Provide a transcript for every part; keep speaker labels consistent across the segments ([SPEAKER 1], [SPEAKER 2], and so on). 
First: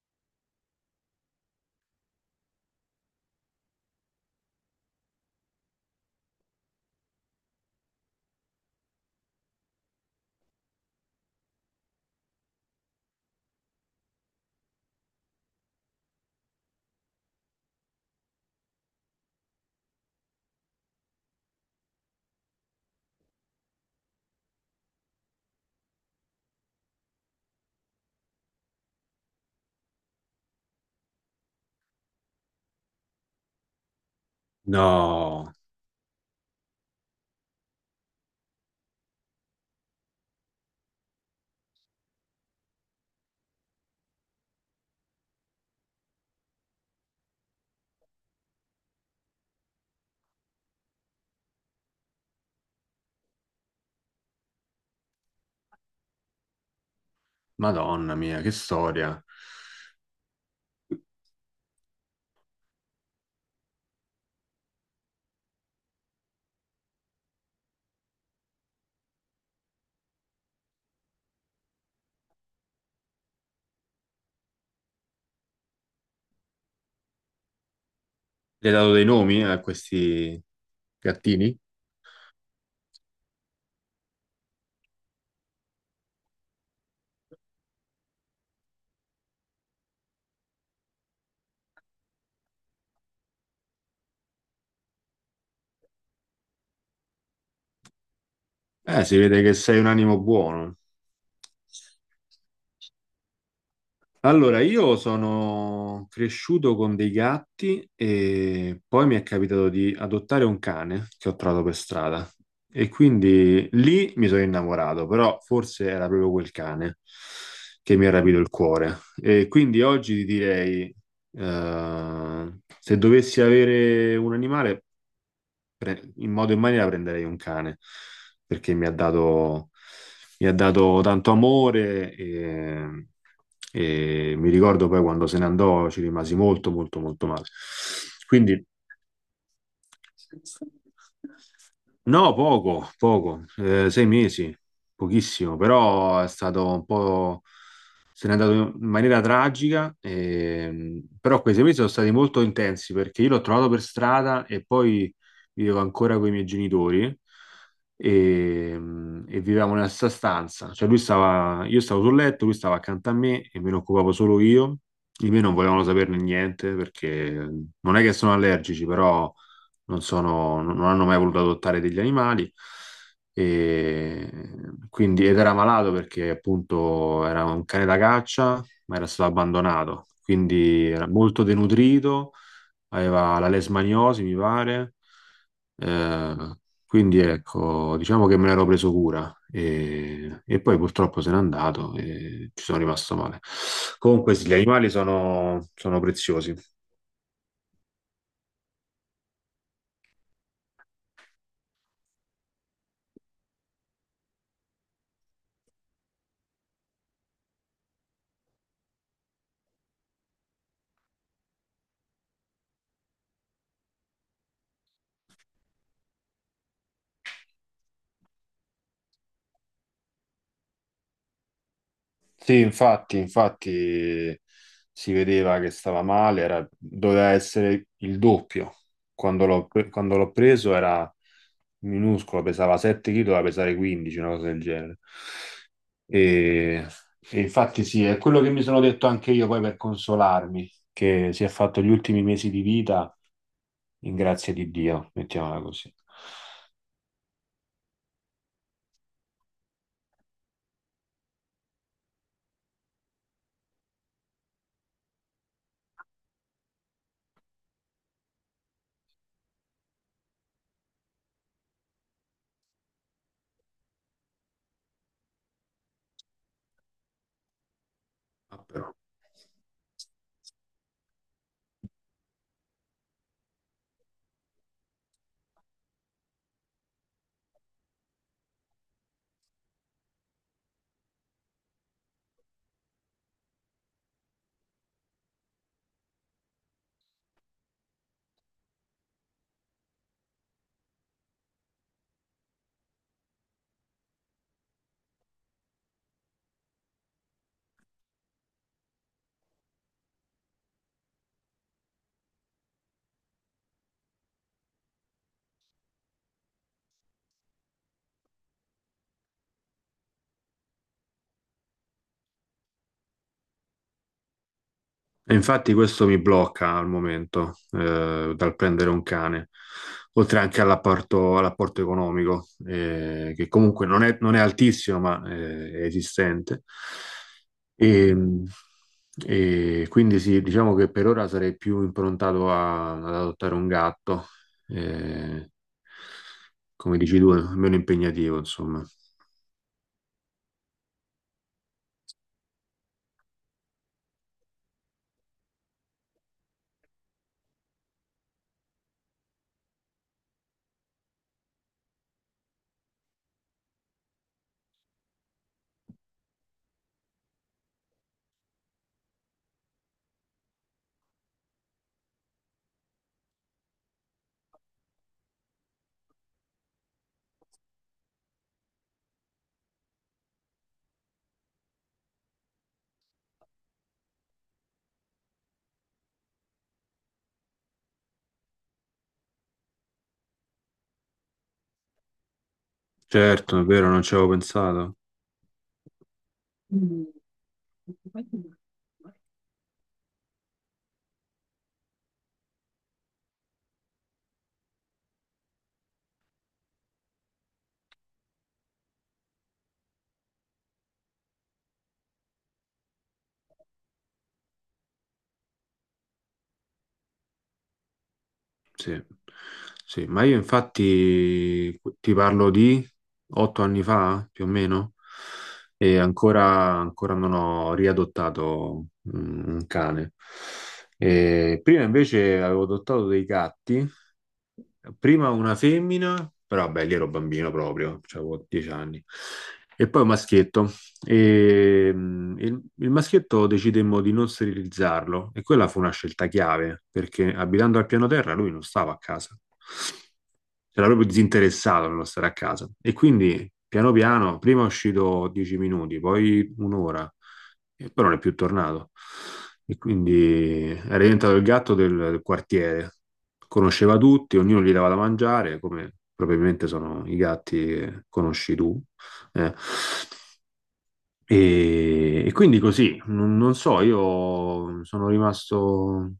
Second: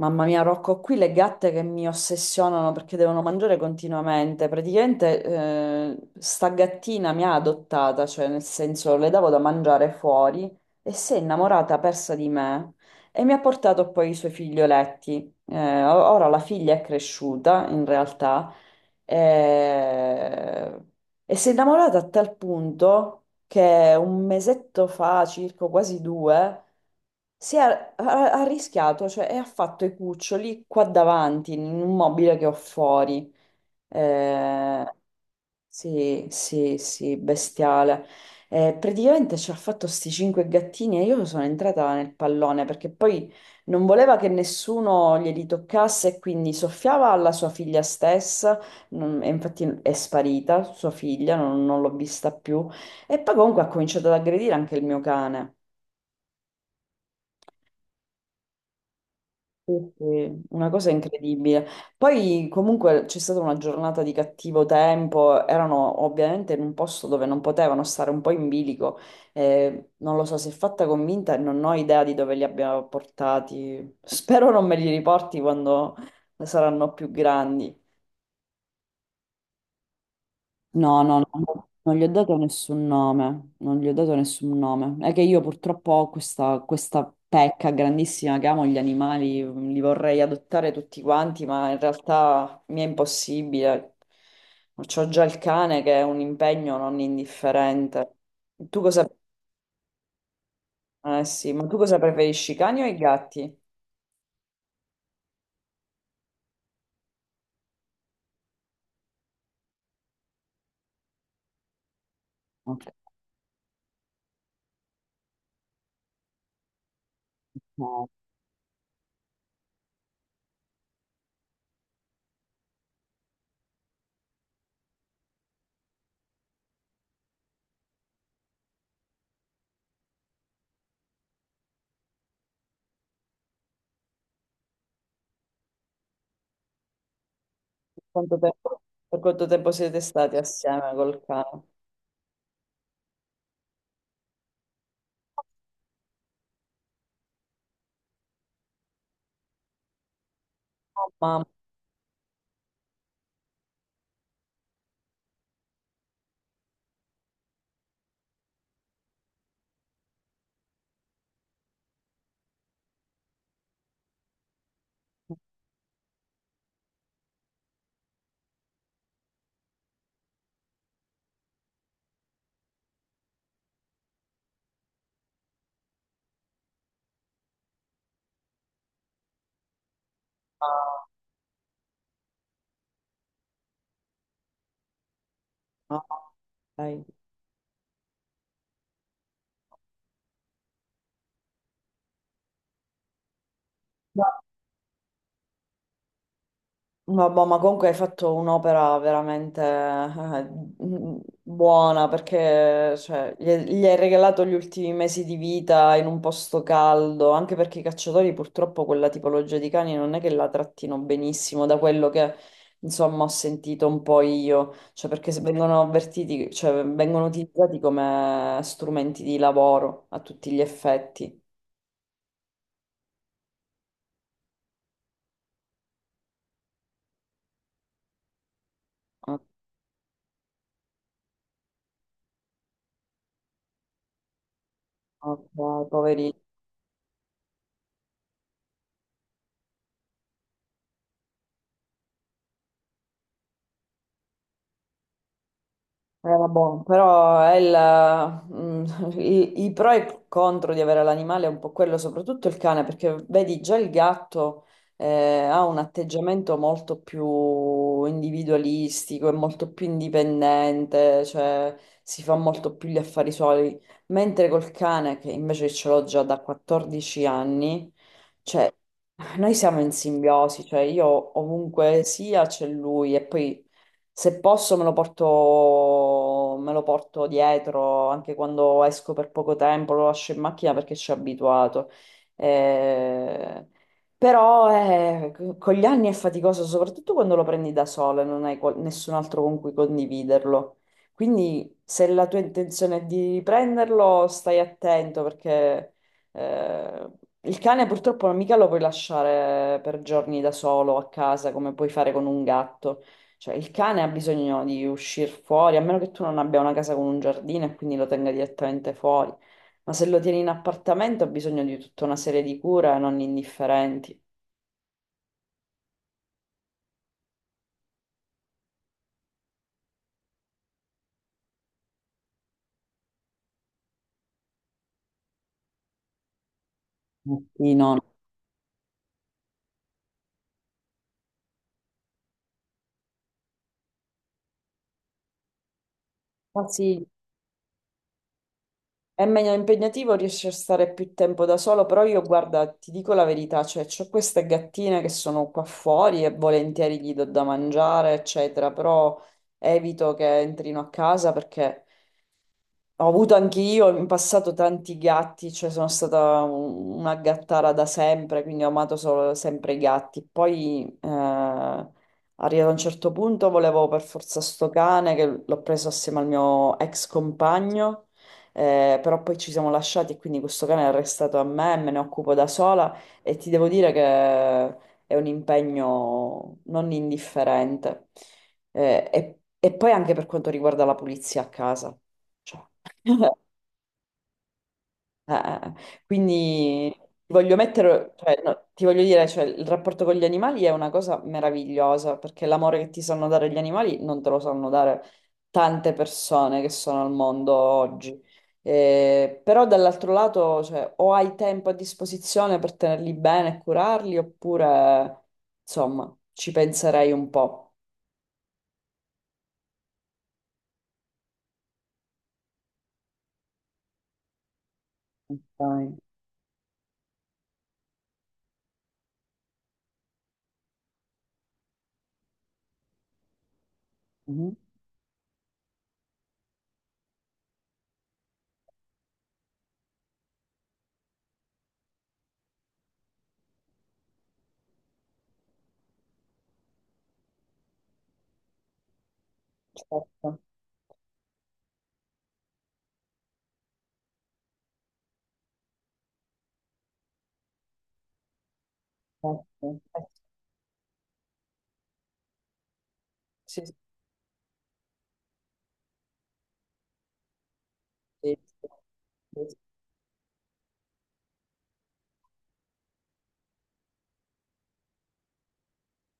[SPEAKER 1] Mamma mia, Rocco, ho qui le gatte che mi ossessionano perché devono mangiare continuamente. Praticamente, sta gattina mi ha adottata, cioè nel senso le davo da mangiare fuori e si è innamorata persa di me e mi ha portato poi i suoi figlioletti. Ora la figlia è cresciuta, in realtà, eh, e si è innamorata a tal punto che un mesetto fa, circa quasi due, ha, ha rischiato, cioè e ha fatto i cuccioli qua davanti, in un mobile che ho fuori. Eh,
[SPEAKER 2] No,
[SPEAKER 1] sì, sì, sì, bestiale. Praticamente ci ha fatto sti 5 gattini e io sono entrata nel pallone perché poi non voleva che nessuno glieli toccasse e quindi soffiava alla sua figlia stessa, e infatti è sparita sua figlia, non l'ho vista più. E poi comunque ha cominciato ad aggredire anche il mio cane.
[SPEAKER 2] Madonna mia, che storia.
[SPEAKER 1] Quindi, una cosa incredibile. Poi comunque c'è stata una giornata di cattivo tempo, erano ovviamente in un posto dove non potevano stare un po' in bilico. Non lo so, si è fatta convinta e non ho idea di dove li abbia portati. Spero non me li riporti quando saranno più grandi.
[SPEAKER 2] Le hai dato dei nomi a questi
[SPEAKER 1] No, no, no,
[SPEAKER 2] gattini?
[SPEAKER 1] no, non gli ho dato nessun nome, non gli ho dato nessun nome. È che io purtroppo ho questa, questa pecca grandissima che amo gli animali, li vorrei adottare tutti quanti, ma in realtà mi è impossibile. C'ho già il cane che è un impegno non indifferente. Tu cosa,
[SPEAKER 2] Si vede che sei un animo buono.
[SPEAKER 1] eh sì, ma tu cosa preferisci, i cani o i gatti?
[SPEAKER 2] Allora, io sono cresciuto con dei gatti e poi mi è capitato di adottare un cane che ho trovato per strada
[SPEAKER 1] Ok.
[SPEAKER 2] e quindi lì mi sono innamorato, però forse era proprio quel cane che mi
[SPEAKER 1] No.
[SPEAKER 2] ha rapito il cuore. E quindi oggi ti direi, se dovessi avere un animale, in modo e in maniera prenderei un cane, perché mi ha dato tanto amore e mi ricordo poi quando se ne andò ci rimasi molto, molto, molto male.
[SPEAKER 1] Per quanto
[SPEAKER 2] Quindi.
[SPEAKER 1] tempo, per quanto tempo siete stati assieme col cane?
[SPEAKER 2] No, poco, poco, 6 mesi, pochissimo, però è stato un po'. Se n'è andato in maniera tragica,
[SPEAKER 1] Oh,
[SPEAKER 2] però
[SPEAKER 1] mamma.
[SPEAKER 2] quei 6 mesi sono stati molto intensi perché io l'ho trovato per strada e poi vivevo ancora con i miei genitori e, e vivevamo nella stessa stanza, cioè lui stava, io stavo sul letto, lui stava accanto a me e me ne occupavo solo io, di me non volevano saperne niente perché non è che sono allergici, però non hanno mai voluto adottare degli animali. E quindi, ed era malato perché appunto era un cane da caccia, ma era stato abbandonato, quindi era molto denutrito, aveva la lesmaniosi, mi pare.
[SPEAKER 1] Ah,
[SPEAKER 2] Eh,
[SPEAKER 1] ok.
[SPEAKER 2] quindi ecco, diciamo che me l'ero preso cura e poi purtroppo se n'è andato e ci sono rimasto male. Comunque sì, gli animali sono preziosi.
[SPEAKER 1] Vabbè, ma comunque hai fatto un'opera veramente mm, buona perché cioè, gli hai regalato gli ultimi mesi di vita in un posto caldo, anche perché i cacciatori purtroppo quella tipologia di cani non è che la trattino benissimo, da quello che insomma ho sentito un po' io, cioè perché se vengono avvertiti, cioè vengono utilizzati come strumenti di lavoro a tutti gli effetti.
[SPEAKER 2] Sì, infatti, infatti si vedeva che stava male, doveva essere il doppio.
[SPEAKER 1] Ah,
[SPEAKER 2] Quando l'ho preso era minuscolo, pesava 7 kg, doveva pesare 15, una cosa del genere.
[SPEAKER 1] ok, poverino.
[SPEAKER 2] E, e infatti sì, è quello che mi sono detto anche io poi per consolarmi, che si è fatto gli ultimi mesi di vita in grazia di Dio, mettiamola così.
[SPEAKER 1] Era buono, però i pro e i contro di avere l'animale è un po' quello, soprattutto il cane, perché vedi già il gatto eh, ha un atteggiamento molto più individualistico, è molto più indipendente, cioè si fa molto più gli affari suoi, mentre col cane, che invece ce l'ho già da 14 anni, cioè noi siamo in simbiosi, cioè io ovunque sia c'è lui e poi... Se posso me lo porto dietro anche quando esco per poco tempo, lo lascio in macchina perché ci ho abituato. Eh, Però con gli anni è faticoso, soprattutto quando lo prendi da sola e non hai nessun altro con cui condividerlo. Quindi se la tua intenzione è di prenderlo, stai attento perché eh, il cane purtroppo non mica lo puoi lasciare per giorni da solo a casa come puoi fare con un gatto. Cioè, il cane ha bisogno di uscire fuori, a meno che tu non abbia una casa con un giardino e quindi lo tenga direttamente fuori. Ma se lo tieni in appartamento ha bisogno di tutta una serie di cure non indifferenti.
[SPEAKER 2] E infatti questo mi blocca al momento dal prendere un cane, oltre anche all'apporto economico, che comunque non è altissimo, ma è esistente.
[SPEAKER 1] Sì, no, no.
[SPEAKER 2] E, e quindi sì, diciamo che per ora sarei più improntato ad adottare un gatto, eh,
[SPEAKER 1] Ah,
[SPEAKER 2] come
[SPEAKER 1] sì,
[SPEAKER 2] dici tu, meno impegnativo, insomma.
[SPEAKER 1] è meglio impegnativo, riesci a stare più tempo da solo, però io guarda, ti dico la verità, cioè c'ho queste gattine che sono qua fuori e volentieri gli do da mangiare, eccetera, però evito che entrino a casa perché ho avuto anche io in passato tanti gatti, cioè sono stata una gattara da sempre, quindi ho amato solo sempre i gatti. Poi arrivato a un certo punto volevo per forza sto cane che l'ho preso assieme al mio ex compagno, però poi ci siamo lasciati e quindi questo cane è restato a me, me ne occupo da sola e ti devo dire che è un impegno non indifferente. Eh, e e poi anche per quanto riguarda la pulizia a casa. Cioè, eh,
[SPEAKER 2] Certo, è vero, non ci avevo pensato.
[SPEAKER 1] eh, eh. quindi ti voglio mettere, cioè, no, ti voglio dire, cioè, il rapporto con gli animali è una cosa meravigliosa, perché l'amore che ti sanno dare gli animali non te lo sanno dare tante persone che sono al mondo oggi. Però dall'altro lato, cioè, o hai tempo a disposizione per tenerli bene e curarli, oppure, insomma, ci penserei un po'.
[SPEAKER 2] Sì, sì, ma io infatti ti parlo di 8 anni fa, più o meno,
[SPEAKER 1] Ok.
[SPEAKER 2] e ancora non ho riadottato un cane. E prima invece avevo adottato dei gatti,
[SPEAKER 1] Mhm.
[SPEAKER 2] prima una femmina, però vabbè, lì ero bambino proprio, cioè avevo 10 anni, e poi un maschietto. E il maschietto decidemmo di non sterilizzarlo e quella fu una scelta chiave perché abitando al piano terra lui non stava a casa,
[SPEAKER 1] Certo,
[SPEAKER 2] era proprio disinteressato nello stare a casa. E quindi piano piano, prima è uscito 10 minuti, poi un'ora, e poi non è più tornato.
[SPEAKER 1] certo.
[SPEAKER 2] E
[SPEAKER 1] Eh,
[SPEAKER 2] quindi era diventato il gatto del quartiere,
[SPEAKER 1] Sì, sì,
[SPEAKER 2] conosceva tutti, ognuno gli dava da mangiare, come probabilmente sono i gatti che
[SPEAKER 1] sì.
[SPEAKER 2] conosci tu.
[SPEAKER 1] Sì,
[SPEAKER 2] eh.
[SPEAKER 1] sì.
[SPEAKER 2] E quindi così, non so, io sono rimasto,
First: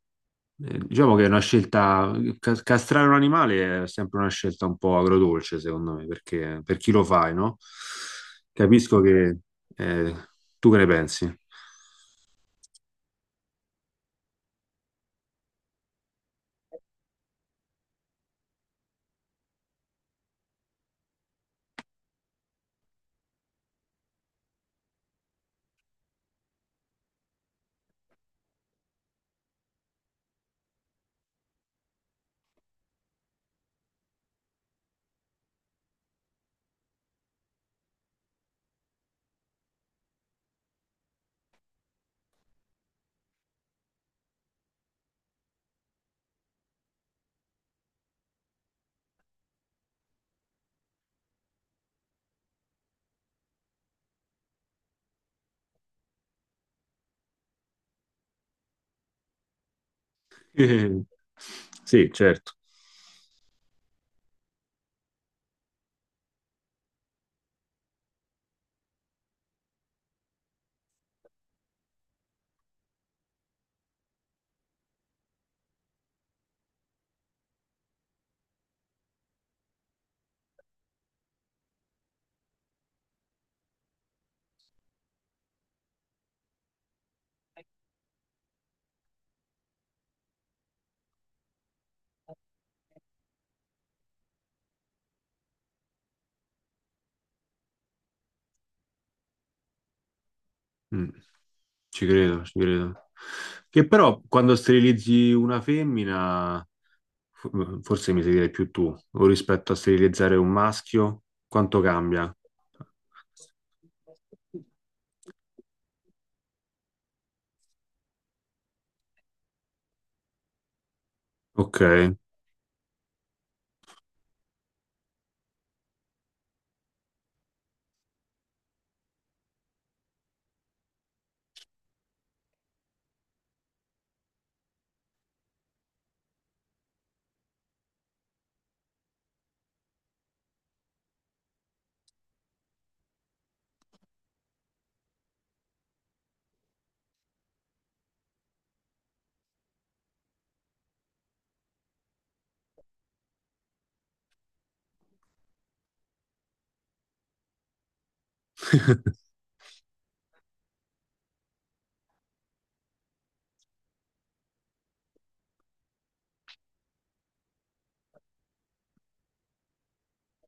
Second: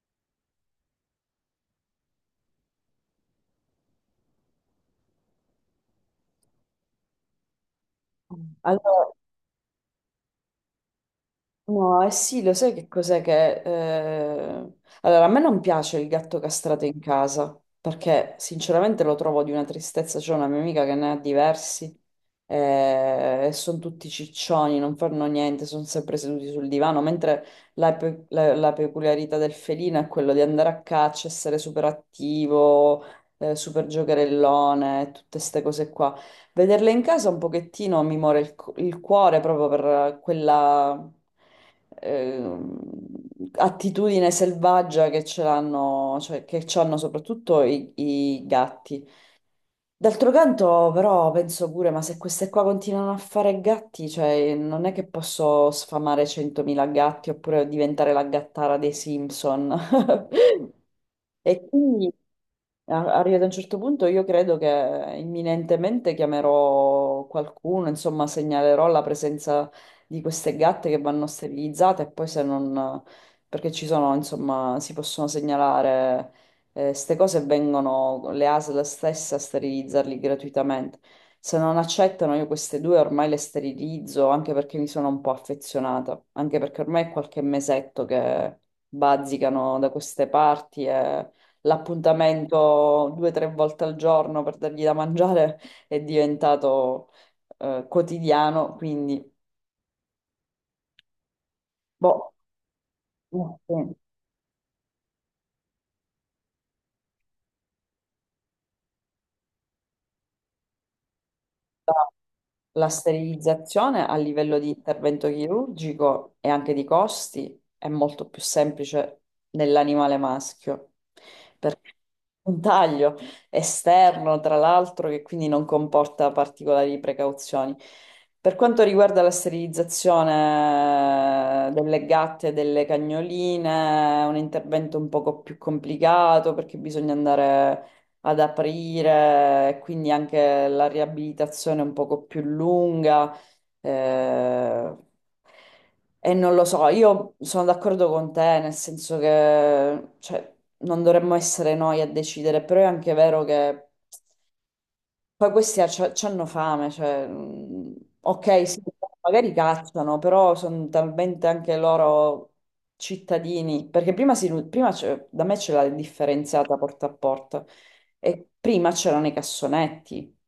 [SPEAKER 2] diciamo che è una scelta, castrare un animale è sempre una scelta un po' agrodolce, secondo me, perché per chi lo fai, no? Capisco
[SPEAKER 1] Allora,
[SPEAKER 2] che eh, tu che ne pensi.
[SPEAKER 1] no, eh sì, lo sai che cos'è che... Allora, a me non piace il gatto castrato in casa, perché sinceramente lo trovo di una tristezza. C'è una mia amica che ne ha diversi e sono tutti ciccioni, non fanno niente, sono sempre seduti sul divano, mentre la peculiarità del felino è quello di andare a caccia, essere super attivo, super giocherellone, tutte queste cose qua. Vederle in casa un pochettino mi muore il cuore proprio per quella ehm, attitudine selvaggia che ce l'hanno, cioè che ci hanno soprattutto i, i gatti. D'altro canto, però, penso pure, ma se queste qua continuano a fare gatti, cioè non è che posso sfamare 100.000 gatti oppure diventare la gattara dei Simpson. E
[SPEAKER 2] Sì,
[SPEAKER 1] quindi
[SPEAKER 2] certo.
[SPEAKER 1] arrivato a un certo punto io credo che imminentemente chiamerò qualcuno, insomma, segnalerò la presenza di queste gatte che vanno sterilizzate e poi se non... perché ci sono, insomma, si possono segnalare queste cose e vengono le ASL stesse a sterilizzarli gratuitamente. Se non accettano, io queste due ormai le sterilizzo anche perché mi sono un po' affezionata, anche perché ormai è qualche mesetto che bazzicano da queste parti e l'appuntamento due o tre volte al giorno per dargli da mangiare è diventato quotidiano, quindi
[SPEAKER 2] Mm. Ci
[SPEAKER 1] boh,
[SPEAKER 2] credo, ci credo. Che
[SPEAKER 1] sì,
[SPEAKER 2] però quando sterilizzi una femmina, forse mi sai dire più tu, o rispetto a sterilizzare un maschio, quanto cambia?
[SPEAKER 1] la sterilizzazione a livello di intervento chirurgico e anche di costi è molto più semplice nell'animale maschio,
[SPEAKER 2] Ok,
[SPEAKER 1] perché un taglio esterno, tra l'altro, che quindi non comporta particolari precauzioni. Per quanto riguarda la sterilizzazione delle gatte e delle cagnoline, è un intervento un poco più complicato perché bisogna andare ad aprire, quindi anche la riabilitazione un poco più lunga. eh, e non lo so, io sono d'accordo con te, nel senso che cioè, non dovremmo essere noi a decidere, però è anche vero che poi questi hanno fame, cioè, mm, ok, sì, magari cacciano, però sono talmente anche loro cittadini, perché prima, prima da me c'era la differenziata porta a porta e prima c'erano i cassonetti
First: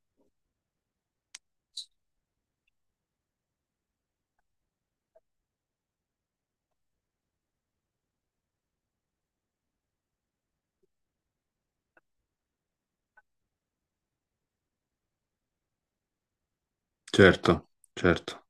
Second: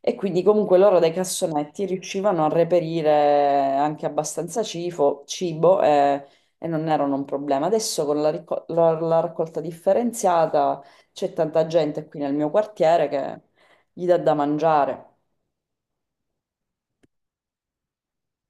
[SPEAKER 1] e quindi comunque loro dai cassonetti riuscivano a reperire anche abbastanza cibo e, non erano un problema. Adesso con la la raccolta differenziata c'è tanta gente qui nel mio quartiere che gli dà da mangiare.
[SPEAKER 2] certo, certo.